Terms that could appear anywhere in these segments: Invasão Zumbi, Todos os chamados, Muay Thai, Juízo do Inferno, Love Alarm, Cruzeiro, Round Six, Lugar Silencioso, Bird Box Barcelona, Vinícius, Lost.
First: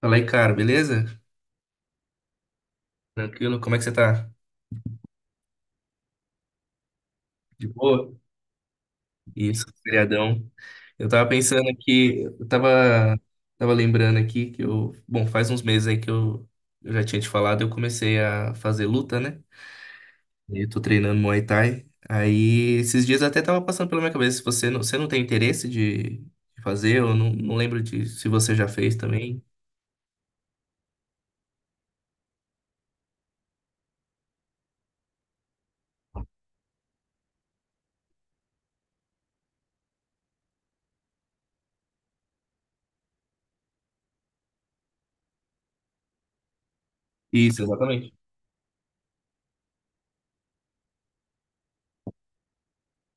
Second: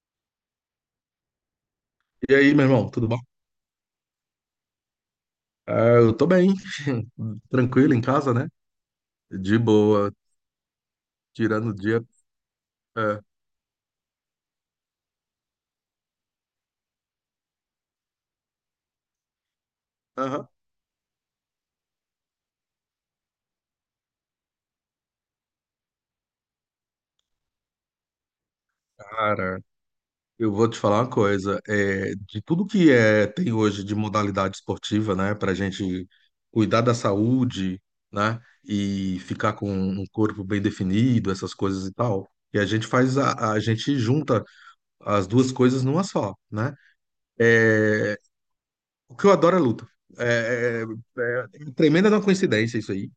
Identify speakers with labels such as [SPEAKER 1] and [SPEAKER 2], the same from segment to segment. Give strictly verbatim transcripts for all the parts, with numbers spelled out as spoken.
[SPEAKER 1] Fala aí, cara, beleza?
[SPEAKER 2] E aí, meu irmão, tudo bom?
[SPEAKER 1] Tranquilo? Como é que você tá?
[SPEAKER 2] Ah, eu tô bem,
[SPEAKER 1] De
[SPEAKER 2] tranquilo em
[SPEAKER 1] boa?
[SPEAKER 2] casa, né? De
[SPEAKER 1] Isso,
[SPEAKER 2] boa,
[SPEAKER 1] feriadão. Eu tava pensando
[SPEAKER 2] tirando o dia.
[SPEAKER 1] aqui, eu tava,
[SPEAKER 2] É.
[SPEAKER 1] tava lembrando aqui que eu, bom, faz uns meses aí que eu, eu já tinha te falado, eu comecei a fazer luta, né?
[SPEAKER 2] Aham.
[SPEAKER 1] E eu tô treinando Muay Thai. Aí, esses dias até tava passando pela minha cabeça, se você não, você não tem interesse de de fazer, eu não, não lembro de se você já fez também.
[SPEAKER 2] Cara, eu vou te falar uma coisa. É, de tudo que é, tem hoje de modalidade esportiva, né? Pra gente cuidar da saúde, né? E ficar com um corpo bem definido, essas coisas e tal. E a gente faz a, a gente junta as duas coisas numa só, né?
[SPEAKER 1] Isso, exatamente.
[SPEAKER 2] É, o que eu adoro é luta. É, é, é tremenda uma coincidência isso aí.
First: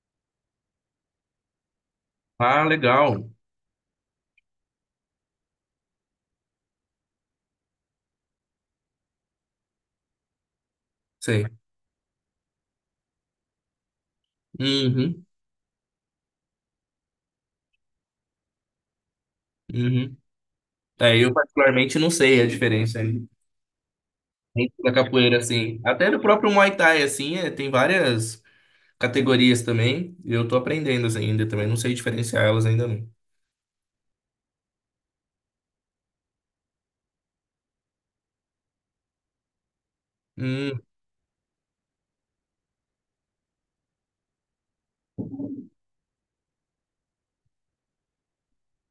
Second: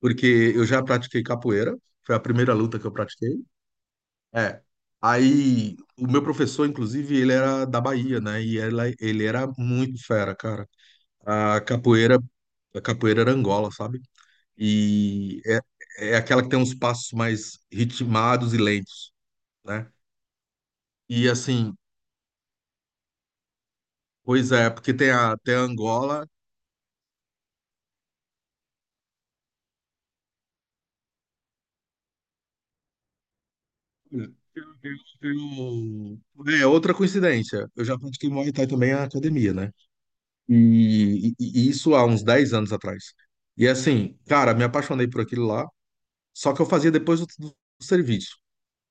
[SPEAKER 2] porque eu já pratiquei capoeira, foi a primeira
[SPEAKER 1] Ah,
[SPEAKER 2] luta que eu
[SPEAKER 1] legal.
[SPEAKER 2] pratiquei. É. Aí, o meu professor, inclusive, ele era da Bahia, né? E ela, ele era muito fera, cara.
[SPEAKER 1] Sei.
[SPEAKER 2] A capoeira, a capoeira era Angola, sabe?
[SPEAKER 1] Uhum,
[SPEAKER 2] E é, é aquela que tem uns passos mais ritmados e lentos, né?
[SPEAKER 1] uhum. Aí
[SPEAKER 2] E
[SPEAKER 1] eu
[SPEAKER 2] assim,
[SPEAKER 1] particularmente não sei a diferença.
[SPEAKER 2] pois é,
[SPEAKER 1] Dentro da
[SPEAKER 2] porque tem a,
[SPEAKER 1] capoeira,
[SPEAKER 2] tem a
[SPEAKER 1] assim. Até no
[SPEAKER 2] Angola.
[SPEAKER 1] próprio Muay Thai, assim, é, tem várias categorias também. E eu tô aprendendo assim, ainda também. Não sei diferenciar elas ainda não.
[SPEAKER 2] Eu- eu- eu- É outra coincidência. Eu já pratiquei Muay Thai também na academia, né?
[SPEAKER 1] Hum,
[SPEAKER 2] E, e- e isso há uns dez anos atrás. E assim, cara, me apaixonei por aquilo lá, só que eu fazia depois do, do serviço.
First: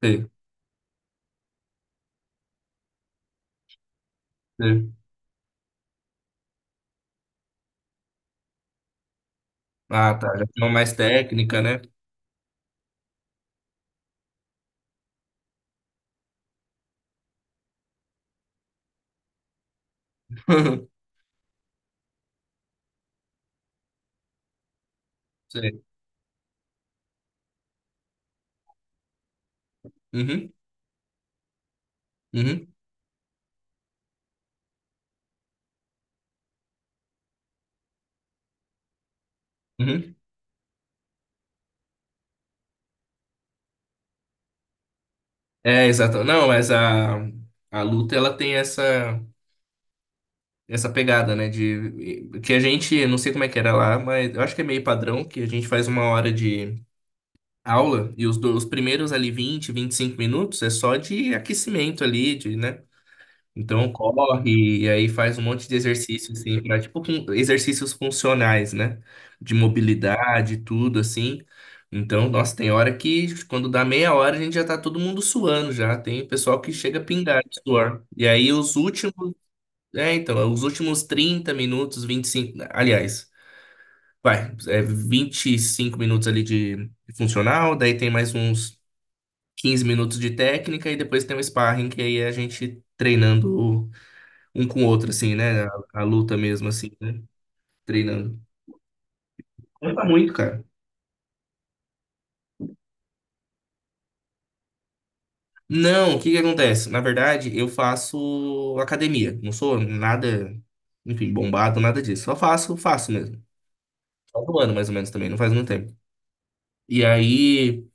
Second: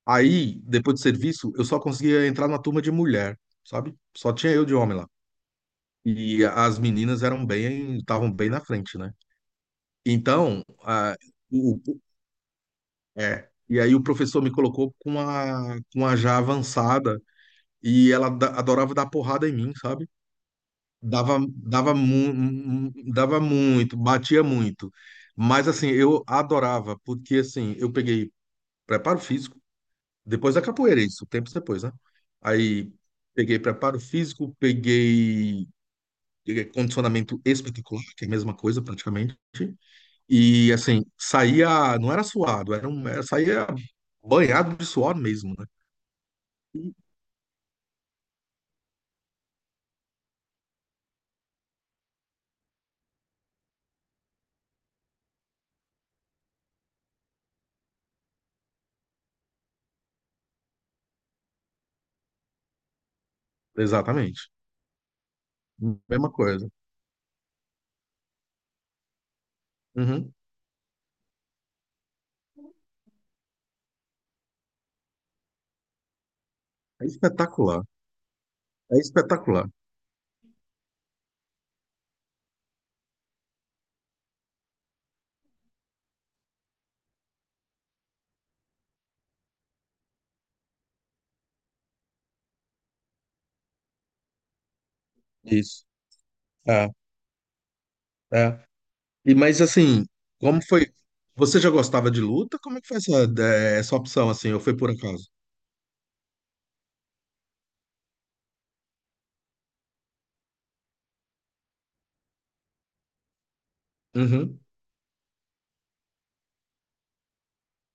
[SPEAKER 1] sei,
[SPEAKER 2] Aí, depois do serviço, eu só conseguia entrar na turma de mulher, sabe? Só tinha eu de
[SPEAKER 1] sei.
[SPEAKER 2] homem lá. E as meninas eram bem, estavam bem na frente, né?
[SPEAKER 1] Ah, tá. Já
[SPEAKER 2] Então,
[SPEAKER 1] tem uma mais
[SPEAKER 2] ah,
[SPEAKER 1] técnica,
[SPEAKER 2] o,
[SPEAKER 1] né?
[SPEAKER 2] o- é. E aí o professor me colocou com uma, com uma já avançada e ela da- adorava dar porrada em mim, sabe? Dava, dava, mu dava muito, batia muito. Mas
[SPEAKER 1] Sei.
[SPEAKER 2] assim, eu adorava, porque assim, eu peguei preparo físico,
[SPEAKER 1] Uhum,
[SPEAKER 2] depois da capoeira, isso, tempos depois, né?
[SPEAKER 1] uhum,
[SPEAKER 2] Aí peguei preparo físico, peguei eh, condicionamento espetacular, que é a mesma coisa praticamente.
[SPEAKER 1] uhum.
[SPEAKER 2] E assim, saía, não era suado, era um, era- saía banhado de suor mesmo, né?
[SPEAKER 1] É, exato. Não, mas a, a luta, ela tem essa, essa pegada, né? De, que a gente, não sei como é que era lá, mas eu acho que é meio padrão, que a gente faz uma hora de aula e os, do- os primeiros ali vinte vinte e cinco minutos é só de aquecimento ali, de, né? Então
[SPEAKER 2] Exatamente.
[SPEAKER 1] corre e aí faz um monte de
[SPEAKER 2] Mesma
[SPEAKER 1] exercício assim,
[SPEAKER 2] coisa.
[SPEAKER 1] pra, tipo com- exercícios funcionais, né? De
[SPEAKER 2] Uhum.
[SPEAKER 1] mobilidade, tudo assim. Então, nossa, tem hora que quando dá meia hora a gente já tá todo mundo suando já. Tem pessoal que chega a
[SPEAKER 2] É
[SPEAKER 1] pingar de
[SPEAKER 2] espetacular.
[SPEAKER 1] suor. E aí os
[SPEAKER 2] É
[SPEAKER 1] últimos,
[SPEAKER 2] espetacular.
[SPEAKER 1] é, então, os últimos trinta minutos, vinte e cinco aliás, vai, é vinte e cinco minutos ali de funcional, daí tem mais uns quinze minutos de técnica e depois tem um sparring, que aí é a gente treinando um com o outro, assim, né? A,
[SPEAKER 2] Isso.
[SPEAKER 1] a luta mesmo,
[SPEAKER 2] É,
[SPEAKER 1] assim, né? Treinando.
[SPEAKER 2] é. E mas
[SPEAKER 1] Conta
[SPEAKER 2] assim,
[SPEAKER 1] muito,
[SPEAKER 2] como
[SPEAKER 1] cara.
[SPEAKER 2] foi? Você já gostava de luta? Como é que foi essa, eh, essa opção assim? Ou foi por acaso?
[SPEAKER 1] Não, o que que acontece? Na verdade, eu faço academia. Não sou nada, enfim, bombado, nada disso. Só faço, faço mesmo. Faz um
[SPEAKER 2] Uhum.
[SPEAKER 1] ano, mais ou menos, também. Não faz muito tempo. E aí...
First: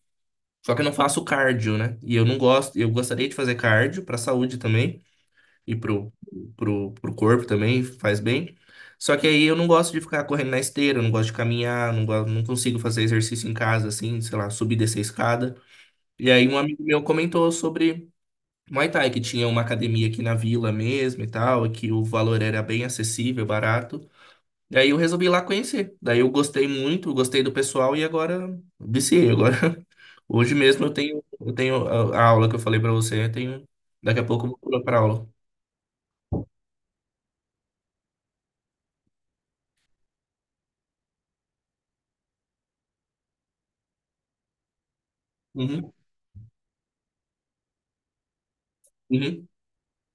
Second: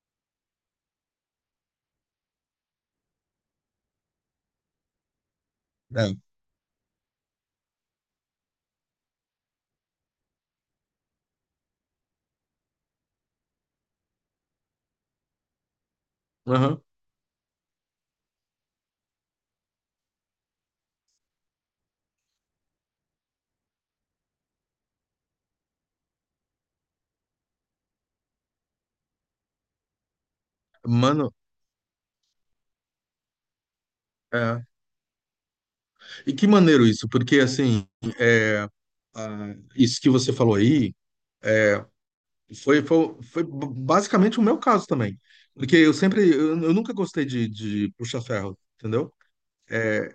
[SPEAKER 1] Só que eu não faço cardio, né? E eu não gosto... Eu gostaria de fazer cardio pra saúde também. E pro,
[SPEAKER 2] É.
[SPEAKER 1] pro, pro corpo também faz bem. Só que aí eu não gosto de ficar correndo na esteira, eu não gosto de caminhar, não gosto, não consigo fazer exercício em casa, assim, sei lá, subir e descer a escada. E aí um
[SPEAKER 2] Aham.
[SPEAKER 1] amigo meu comentou sobre Muay Thai, que tinha uma academia aqui na vila mesmo e tal, e que o valor era bem acessível, barato. Daí eu resolvi ir lá conhecer. Daí eu gostei muito, gostei do pessoal e agora viciei. Agora, hoje mesmo eu tenho,
[SPEAKER 2] Mano,
[SPEAKER 1] eu tenho a a aula que eu falei pra você, eu tenho, daqui a pouco eu vou
[SPEAKER 2] é.
[SPEAKER 1] pular pra aula.
[SPEAKER 2] E que maneiro isso, porque assim, ah, isso que você falou aí foi, foi, foi b- basicamente o meu caso também. Porque
[SPEAKER 1] Uhum,
[SPEAKER 2] eu sempre, eu, eu nunca gostei de, de puxa-ferro, entendeu?
[SPEAKER 1] uhum.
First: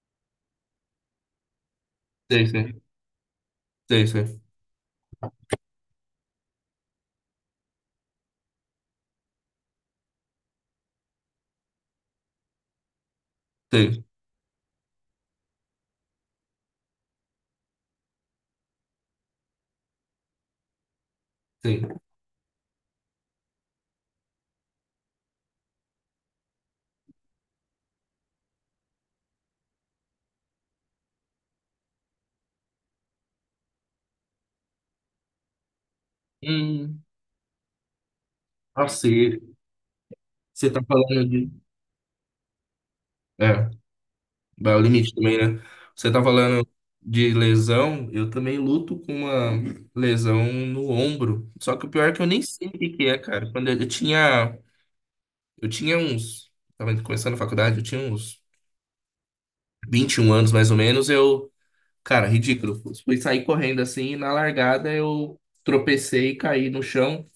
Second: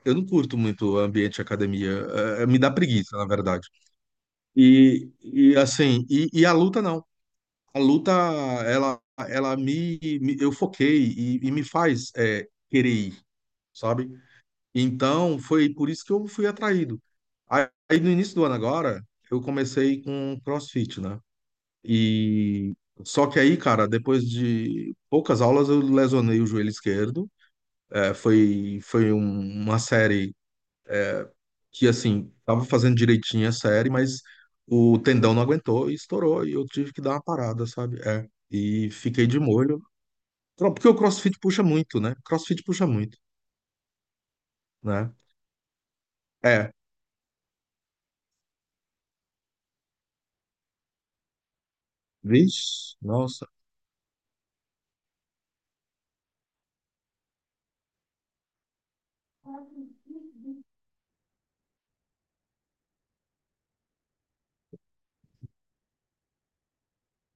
[SPEAKER 2] Eu não curto muito o ambiente de academia,
[SPEAKER 1] Sei,
[SPEAKER 2] eh, me
[SPEAKER 1] sei,
[SPEAKER 2] dá preguiça, na verdade.
[SPEAKER 1] sei, sei,
[SPEAKER 2] E, e assim, e, e a luta não. A luta, ela, ela me, me- eu foquei e, e me faz é, querer ir,
[SPEAKER 1] sei,
[SPEAKER 2] sabe? Então, foi por isso que eu fui atraído. Aí, aí, no início do ano agora, eu comecei com CrossFit, né?
[SPEAKER 1] sei.
[SPEAKER 2] E só que aí, cara, depois de poucas aulas, eu lesionei o joelho esquerdo. É, foi, foi um- uma série que, assim, tava fazendo direitinho a série, mas o tendão não aguentou e estourou, e eu tive que
[SPEAKER 1] Hum,
[SPEAKER 2] dar uma parada, sabe? É.
[SPEAKER 1] ah,
[SPEAKER 2] E fiquei
[SPEAKER 1] sei.
[SPEAKER 2] de molho.
[SPEAKER 1] Você
[SPEAKER 2] Cro-
[SPEAKER 1] tá
[SPEAKER 2] Porque o
[SPEAKER 1] falando
[SPEAKER 2] CrossFit
[SPEAKER 1] de.
[SPEAKER 2] puxa muito, né? CrossFit puxa muito,
[SPEAKER 1] É, vai ao limite
[SPEAKER 2] né?
[SPEAKER 1] também, né? Você tá falando
[SPEAKER 2] É.
[SPEAKER 1] de lesão, eu também luto com uma lesão no ombro. Só que o pior é que eu nem sei o que
[SPEAKER 2] Vixe,
[SPEAKER 1] que é,
[SPEAKER 2] nossa.
[SPEAKER 1] cara. Quando eu, eu tinha. Eu tinha uns. Tava começando a faculdade, eu tinha uns vinte e um anos mais ou menos. Eu. Cara, ridículo. Fui sair correndo assim, e na largada eu tropecei e caí no chão.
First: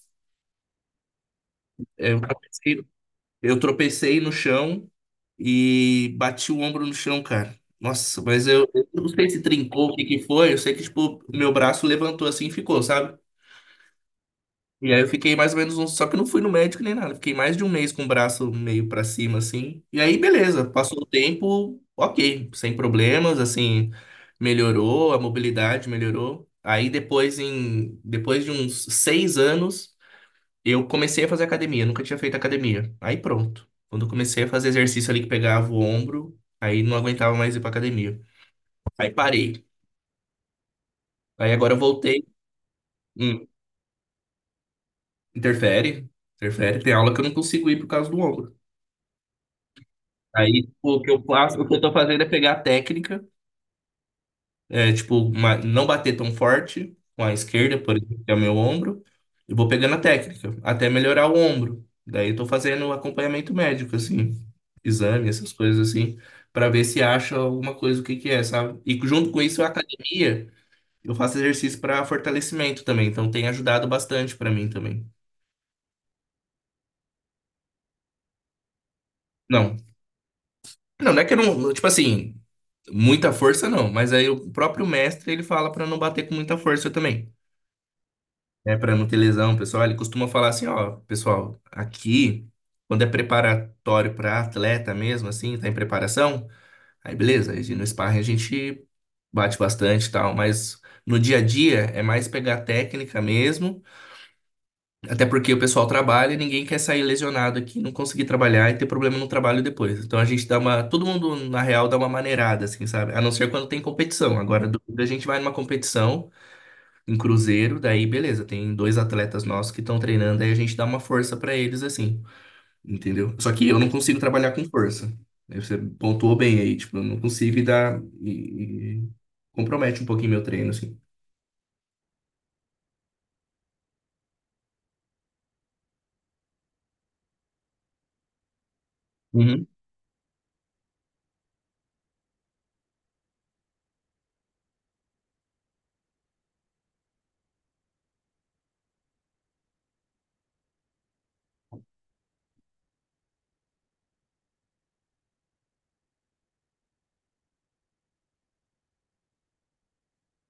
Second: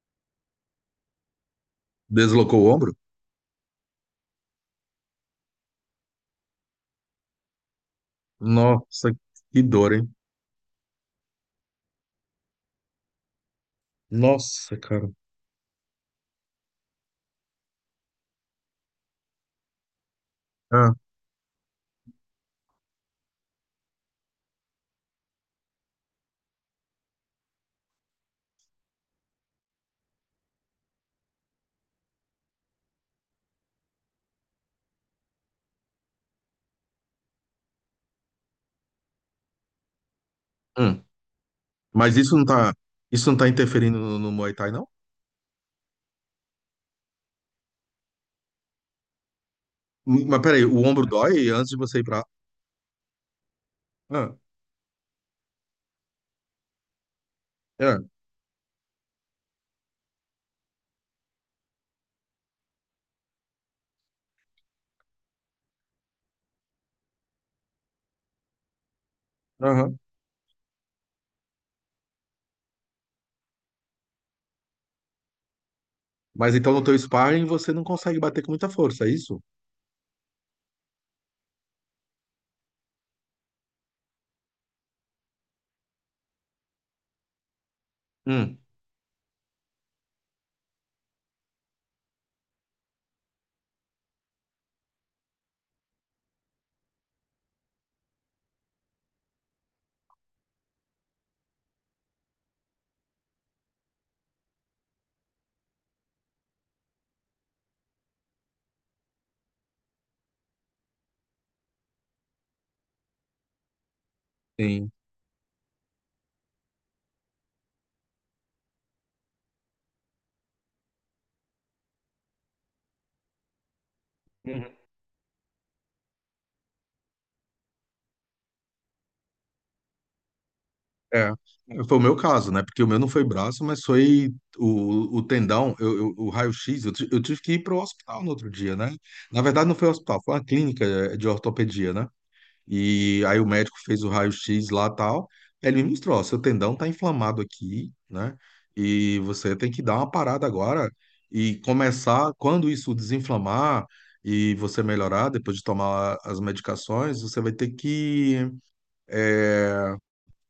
[SPEAKER 1] Eu
[SPEAKER 2] Deslocou o
[SPEAKER 1] tropecei
[SPEAKER 2] ombro?
[SPEAKER 1] Eu tropecei no chão e bati o ombro no chão, cara. Nossa, mas eu, eu não
[SPEAKER 2] Nossa,
[SPEAKER 1] sei se
[SPEAKER 2] que
[SPEAKER 1] trincou,
[SPEAKER 2] dor,
[SPEAKER 1] o que
[SPEAKER 2] hein?
[SPEAKER 1] que foi. Eu sei que, tipo, meu braço levantou assim e ficou, sabe?
[SPEAKER 2] Nossa,
[SPEAKER 1] E aí eu
[SPEAKER 2] cara.
[SPEAKER 1] fiquei mais ou menos um. Só que eu não fui no médico nem nada. Fiquei mais de um mês com o braço meio pra cima, assim. E aí, beleza.
[SPEAKER 2] Ah,
[SPEAKER 1] Passou o tempo, ok. Sem problemas, assim. Melhorou, a mobilidade melhorou. Aí depois, em, depois de uns seis anos. Eu comecei a fazer academia, nunca tinha feito academia. Aí pronto. Quando eu comecei a fazer exercício ali que pegava o ombro, aí não aguentava mais ir pra academia. Aí parei.
[SPEAKER 2] hum.
[SPEAKER 1] Aí agora eu
[SPEAKER 2] Mas
[SPEAKER 1] voltei.
[SPEAKER 2] isso não tá, isso não
[SPEAKER 1] Hum,
[SPEAKER 2] tá interferindo no, no Muay Thai, não?
[SPEAKER 1] interfere, interfere. Tem aula que eu não consigo ir por causa do ombro.
[SPEAKER 2] Hum, Mas
[SPEAKER 1] Aí
[SPEAKER 2] peraí, o
[SPEAKER 1] tipo, o
[SPEAKER 2] ombro
[SPEAKER 1] que eu
[SPEAKER 2] dói
[SPEAKER 1] faço, o
[SPEAKER 2] antes
[SPEAKER 1] que
[SPEAKER 2] de
[SPEAKER 1] eu tô
[SPEAKER 2] você ir
[SPEAKER 1] fazendo
[SPEAKER 2] pra.
[SPEAKER 1] é pegar a técnica.
[SPEAKER 2] Ah,
[SPEAKER 1] É, tipo, uma, não bater tão forte com a esquerda, por
[SPEAKER 2] é,
[SPEAKER 1] exemplo, que é o meu ombro. Eu vou pegando a técnica, até melhorar o ombro. Daí eu tô fazendo acompanhamento médico, assim, exame, essas coisas assim, pra ver se acha alguma coisa, o que que é, sabe? E junto com isso, a
[SPEAKER 2] aham.
[SPEAKER 1] academia, eu faço exercício pra fortalecimento também, então tem ajudado bastante pra mim também.
[SPEAKER 2] Mas então no teu sparring você não consegue bater com muita força, é isso?
[SPEAKER 1] Não, não, não é que eu não, tipo assim, muita força não, mas aí o próprio mestre, ele fala pra não bater com muita força também.
[SPEAKER 2] Hum.
[SPEAKER 1] Né, para não ter lesão, pessoal, ele costuma falar assim, ó, pessoal, aqui, quando é preparatório para atleta mesmo, assim, tá em preparação, aí beleza, aí no sparring a gente bate bastante e tal, mas no dia a dia é mais pegar técnica mesmo, até porque o pessoal trabalha e ninguém quer sair lesionado aqui, não conseguir trabalhar e ter problema no trabalho depois. Então a gente dá uma, todo mundo na real dá uma maneirada, assim, sabe? A não ser quando tem competição. Agora, do-
[SPEAKER 2] Sim.
[SPEAKER 1] a gente vai numa competição, em Cruzeiro, daí beleza, tem dois atletas nossos que estão treinando, aí a gente dá uma força pra eles assim, entendeu? Só que eu não consigo trabalhar com força. Aí você pontuou bem aí, tipo, eu não consigo e dá e, e compromete um pouquinho meu treino assim.
[SPEAKER 2] É, foi o meu caso, né? Porque o meu não foi braço, mas foi o, o tendão, eu, eu- o raio-x. Eu, ti- eu tive que ir para o hospital no outro dia, né? Na
[SPEAKER 1] Uhum,
[SPEAKER 2] verdade, não foi o hospital, foi uma clínica eh, de ortopedia, né? E aí o médico fez o raio-x lá e tal. Ele me mostrou: ó, seu tendão tá inflamado aqui, né? E você tem que dar uma parada agora e começar. Quando isso desinflamar e você melhorar, depois de tomar as medicações, você vai ter que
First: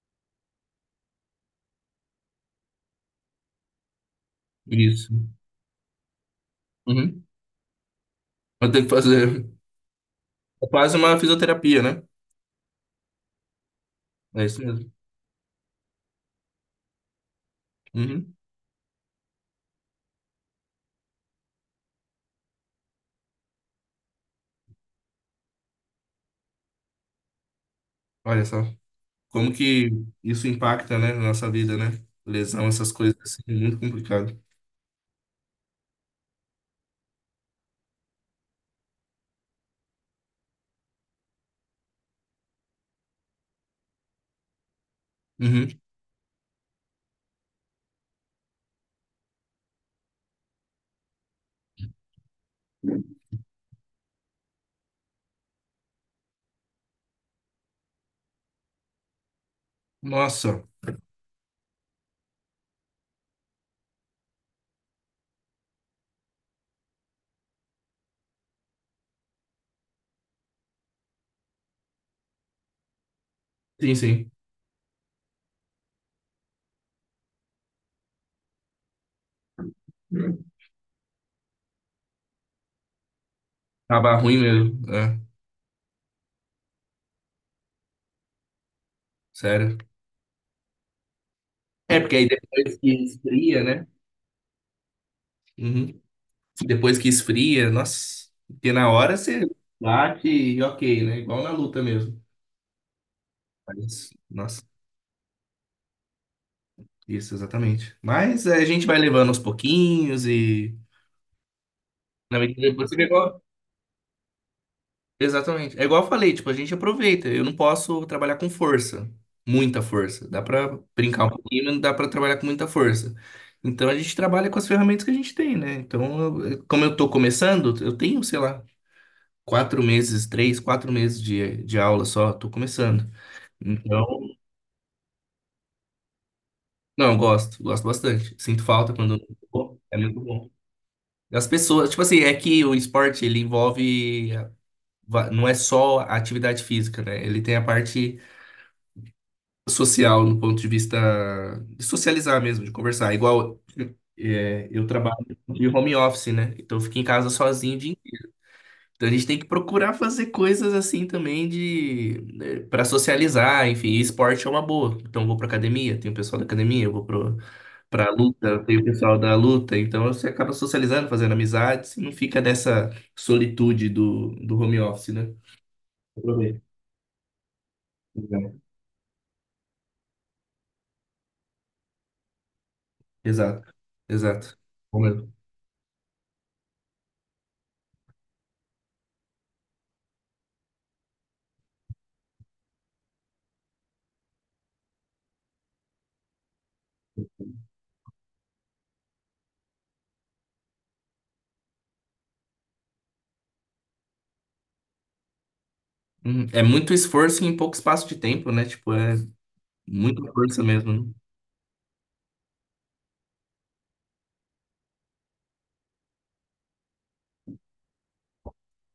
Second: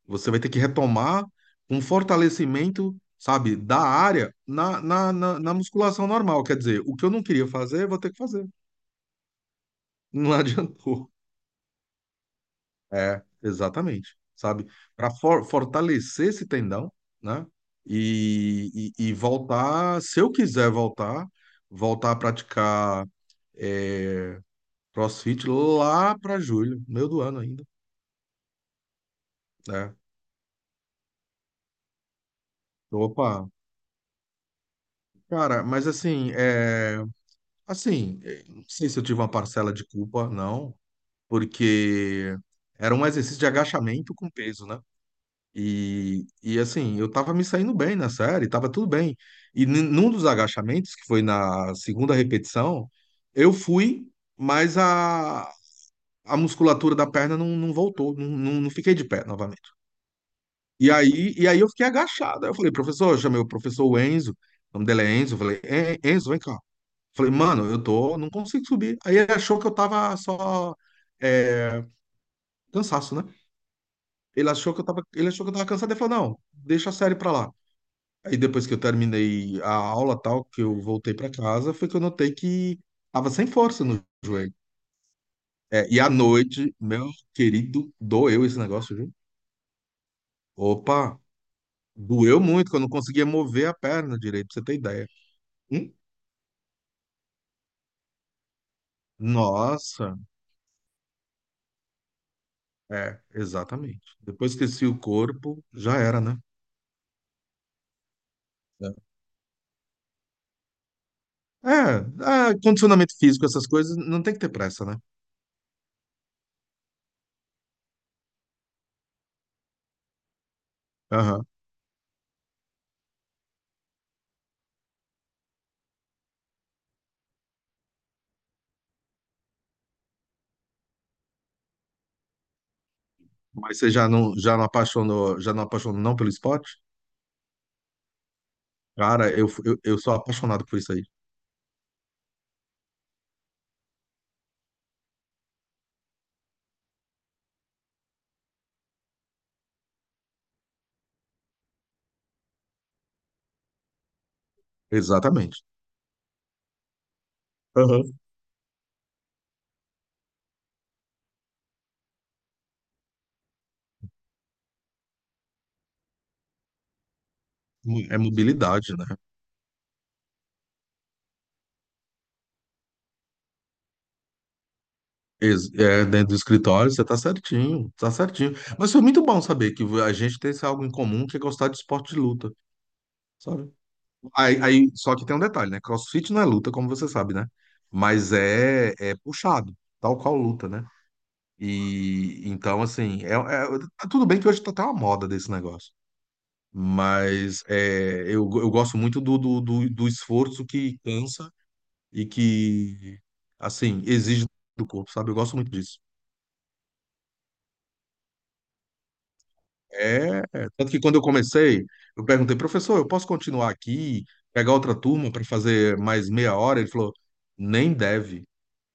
[SPEAKER 2] você vai ter que retomar um fortalecimento, sabe, da área na, na,
[SPEAKER 1] isso.
[SPEAKER 2] na, na musculação normal. Quer dizer, o que eu não
[SPEAKER 1] Uhum.
[SPEAKER 2] queria fazer, eu vou ter que fazer.
[SPEAKER 1] Eu tenho que fazer
[SPEAKER 2] Não
[SPEAKER 1] é quase
[SPEAKER 2] adiantou.
[SPEAKER 1] uma fisioterapia, né?
[SPEAKER 2] É, exatamente.
[SPEAKER 1] É isso
[SPEAKER 2] Sabe?
[SPEAKER 1] mesmo.
[SPEAKER 2] Para fortalecer esse tendão, né?
[SPEAKER 1] Uhum.
[SPEAKER 2] E, e, e voltar, se eu quiser voltar, voltar a praticar é, CrossFit lá para julho, meio do ano ainda.
[SPEAKER 1] Olha só, como que
[SPEAKER 2] Né?
[SPEAKER 1] isso impacta, né, na nossa vida, né? Lesão, essas coisas assim,
[SPEAKER 2] Opa,
[SPEAKER 1] é muito complicado.
[SPEAKER 2] cara, mas assim, é. Assim, eh, não sei se eu tive uma parcela de culpa, não, porque era um exercício de agachamento com peso, né?
[SPEAKER 1] Uhum.
[SPEAKER 2] E, e assim, eu tava me saindo bem na série, tava tudo bem. E n- num dos agachamentos, que foi na segunda repetição, eu fui, mas a, a musculatura da perna não, não voltou, não, não, não fiquei de pé novamente.
[SPEAKER 1] Nossa,
[SPEAKER 2] E aí, e aí eu fiquei agachado. Aí eu falei, professor, eu chamei o professor Enzo, o nome dele é Enzo, eu falei, "En- Enzo, vem cá. Falei, mano, eu tô, não consigo subir. Aí ele achou que eu tava só é, cansaço, né?
[SPEAKER 1] sim, sim.
[SPEAKER 2] Ele achou que eu tava, ele achou que eu tava cansado e falou, não, deixa a série pra lá. Aí depois que eu terminei a aula tal, que eu voltei pra casa, foi que eu notei que tava sem força no
[SPEAKER 1] Tava ruim
[SPEAKER 2] joelho.
[SPEAKER 1] mesmo. É.
[SPEAKER 2] É, e à noite, meu querido, doeu esse negócio, viu?
[SPEAKER 1] Sério?
[SPEAKER 2] Opa,
[SPEAKER 1] É, porque aí
[SPEAKER 2] doeu muito, que
[SPEAKER 1] depois
[SPEAKER 2] eu
[SPEAKER 1] que
[SPEAKER 2] não conseguia
[SPEAKER 1] esfria,
[SPEAKER 2] mover a
[SPEAKER 1] né?
[SPEAKER 2] perna direito, pra você ter ideia. Hum?
[SPEAKER 1] Uhum. Depois que esfria, nossa. Porque na hora você
[SPEAKER 2] Nossa,
[SPEAKER 1] bate e ok, né? Igual na luta mesmo.
[SPEAKER 2] é, exatamente.
[SPEAKER 1] Mas,
[SPEAKER 2] Depois
[SPEAKER 1] nossa,
[SPEAKER 2] que esqueci o corpo, já era, né?
[SPEAKER 1] isso, exatamente. Mas é, a gente vai levando aos pouquinhos e. Na
[SPEAKER 2] É, é,
[SPEAKER 1] medida que você
[SPEAKER 2] condicionamento
[SPEAKER 1] igual.
[SPEAKER 2] físico, essas coisas, não tem que ter pressa, né?
[SPEAKER 1] Exatamente. É igual eu falei, tipo, a gente aproveita. Eu não posso trabalhar com força. Muita força. Dá pra brincar um
[SPEAKER 2] Aham.
[SPEAKER 1] pouquinho, mas não dá pra trabalhar com muita força. Então a gente trabalha com as ferramentas que a gente tem, né? Então, eu, como eu tô começando, eu tenho, sei lá, quatro meses, três, quatro meses de, de aula só, tô começando.
[SPEAKER 2] Mas você
[SPEAKER 1] Então,
[SPEAKER 2] já não, já não apaixonou, já não apaixonou não pelo esporte?
[SPEAKER 1] não, gosto, gosto bastante. Sinto falta quando
[SPEAKER 2] Cara,
[SPEAKER 1] não
[SPEAKER 2] eu, eu,
[SPEAKER 1] vou, é
[SPEAKER 2] eu sou
[SPEAKER 1] muito bom.
[SPEAKER 2] apaixonado por isso aí.
[SPEAKER 1] As pessoas, tipo assim, é que o esporte, ele envolve, va- não é só a atividade física, né? Ele tem a parte social, no ponto de vista de socializar mesmo, de conversar. Igual, é, eu trabalho
[SPEAKER 2] Exatamente.
[SPEAKER 1] de home office, né? Então, eu fico em casa sozinho o dia.
[SPEAKER 2] Aham.
[SPEAKER 1] Então a gente tem que procurar fazer coisas assim também de para socializar, enfim, e esporte é uma boa. Então eu vou para academia, tem o pessoal da academia, eu vou pro, para
[SPEAKER 2] É
[SPEAKER 1] luta, tem o
[SPEAKER 2] mobilidade, né?
[SPEAKER 1] pessoal da luta, então você acaba socializando, fazendo amizades, e não fica dessa solitude do, do home office, né?
[SPEAKER 2] Ex- É, dentro do
[SPEAKER 1] Aproveita.
[SPEAKER 2] escritório, você tá certinho, tá certinho. Mas foi muito bom saber que a gente tem esse algo em comum que é gostar de esporte de luta, sabe?
[SPEAKER 1] Exato. Exato.
[SPEAKER 2] Aí, aí,
[SPEAKER 1] Bom
[SPEAKER 2] só que
[SPEAKER 1] mesmo.
[SPEAKER 2] tem um detalhe, né? CrossFit não é luta, como você sabe, né? Mas é, é puxado, tal qual luta, né? E então, assim, é, é- tá tudo bem que hoje tá até uma moda desse negócio, mas é, eu, eu gosto muito do, do, do, do esforço que cansa e que, assim, exige do corpo, sabe? Eu gosto muito disso.
[SPEAKER 1] Uhum. É muito esforço em pouco espaço de tempo, né? Tipo, é muita
[SPEAKER 2] É,
[SPEAKER 1] força
[SPEAKER 2] é, tanto
[SPEAKER 1] mesmo,
[SPEAKER 2] que
[SPEAKER 1] né?
[SPEAKER 2] quando eu comecei, eu perguntei, professor, eu posso continuar aqui, pegar outra turma para fazer mais meia hora? Ele falou, nem deve,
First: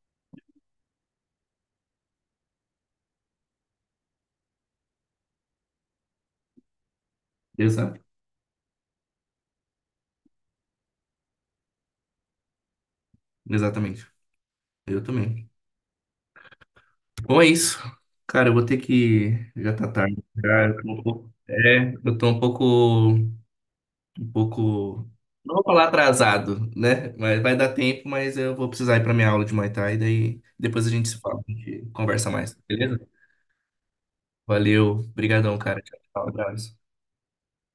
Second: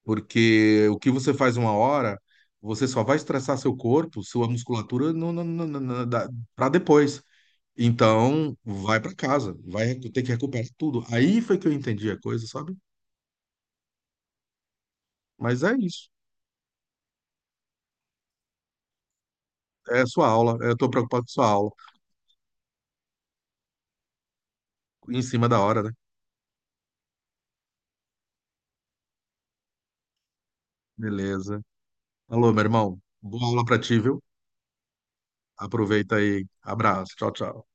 [SPEAKER 2] porque o que você faz uma hora, você só vai estressar seu corpo, sua musculatura, no, no, no, no, para depois.
[SPEAKER 1] Exato.
[SPEAKER 2] Então, vai para casa, vai ter que recuperar tudo. Aí foi que eu entendi a coisa, sabe?
[SPEAKER 1] Exatamente. Eu também.
[SPEAKER 2] Mas é isso.
[SPEAKER 1] Bom, é isso. Cara, eu vou ter que. Já tá
[SPEAKER 2] É a
[SPEAKER 1] tarde.
[SPEAKER 2] sua aula.
[SPEAKER 1] Já, eu
[SPEAKER 2] Eu tô
[SPEAKER 1] tô um
[SPEAKER 2] preocupado com
[SPEAKER 1] pouco-
[SPEAKER 2] a sua aula.
[SPEAKER 1] é, eu tô um pouco. Um pouco.
[SPEAKER 2] Em cima
[SPEAKER 1] Não
[SPEAKER 2] da
[SPEAKER 1] vou
[SPEAKER 2] hora,
[SPEAKER 1] falar
[SPEAKER 2] né?
[SPEAKER 1] atrasado, né? Mas vai dar tempo, mas eu vou precisar ir pra minha aula de Muay Thai, daí depois a gente se fala, a
[SPEAKER 2] Beleza.
[SPEAKER 1] gente conversa
[SPEAKER 2] Alô,
[SPEAKER 1] mais,
[SPEAKER 2] meu
[SPEAKER 1] beleza?
[SPEAKER 2] irmão. Boa aula pra ti, viu?
[SPEAKER 1] Valeu, brigadão, cara. Tchau,
[SPEAKER 2] Aproveita
[SPEAKER 1] tchau,
[SPEAKER 2] aí.
[SPEAKER 1] abraço.
[SPEAKER 2] Abraço. Tchau, tchau.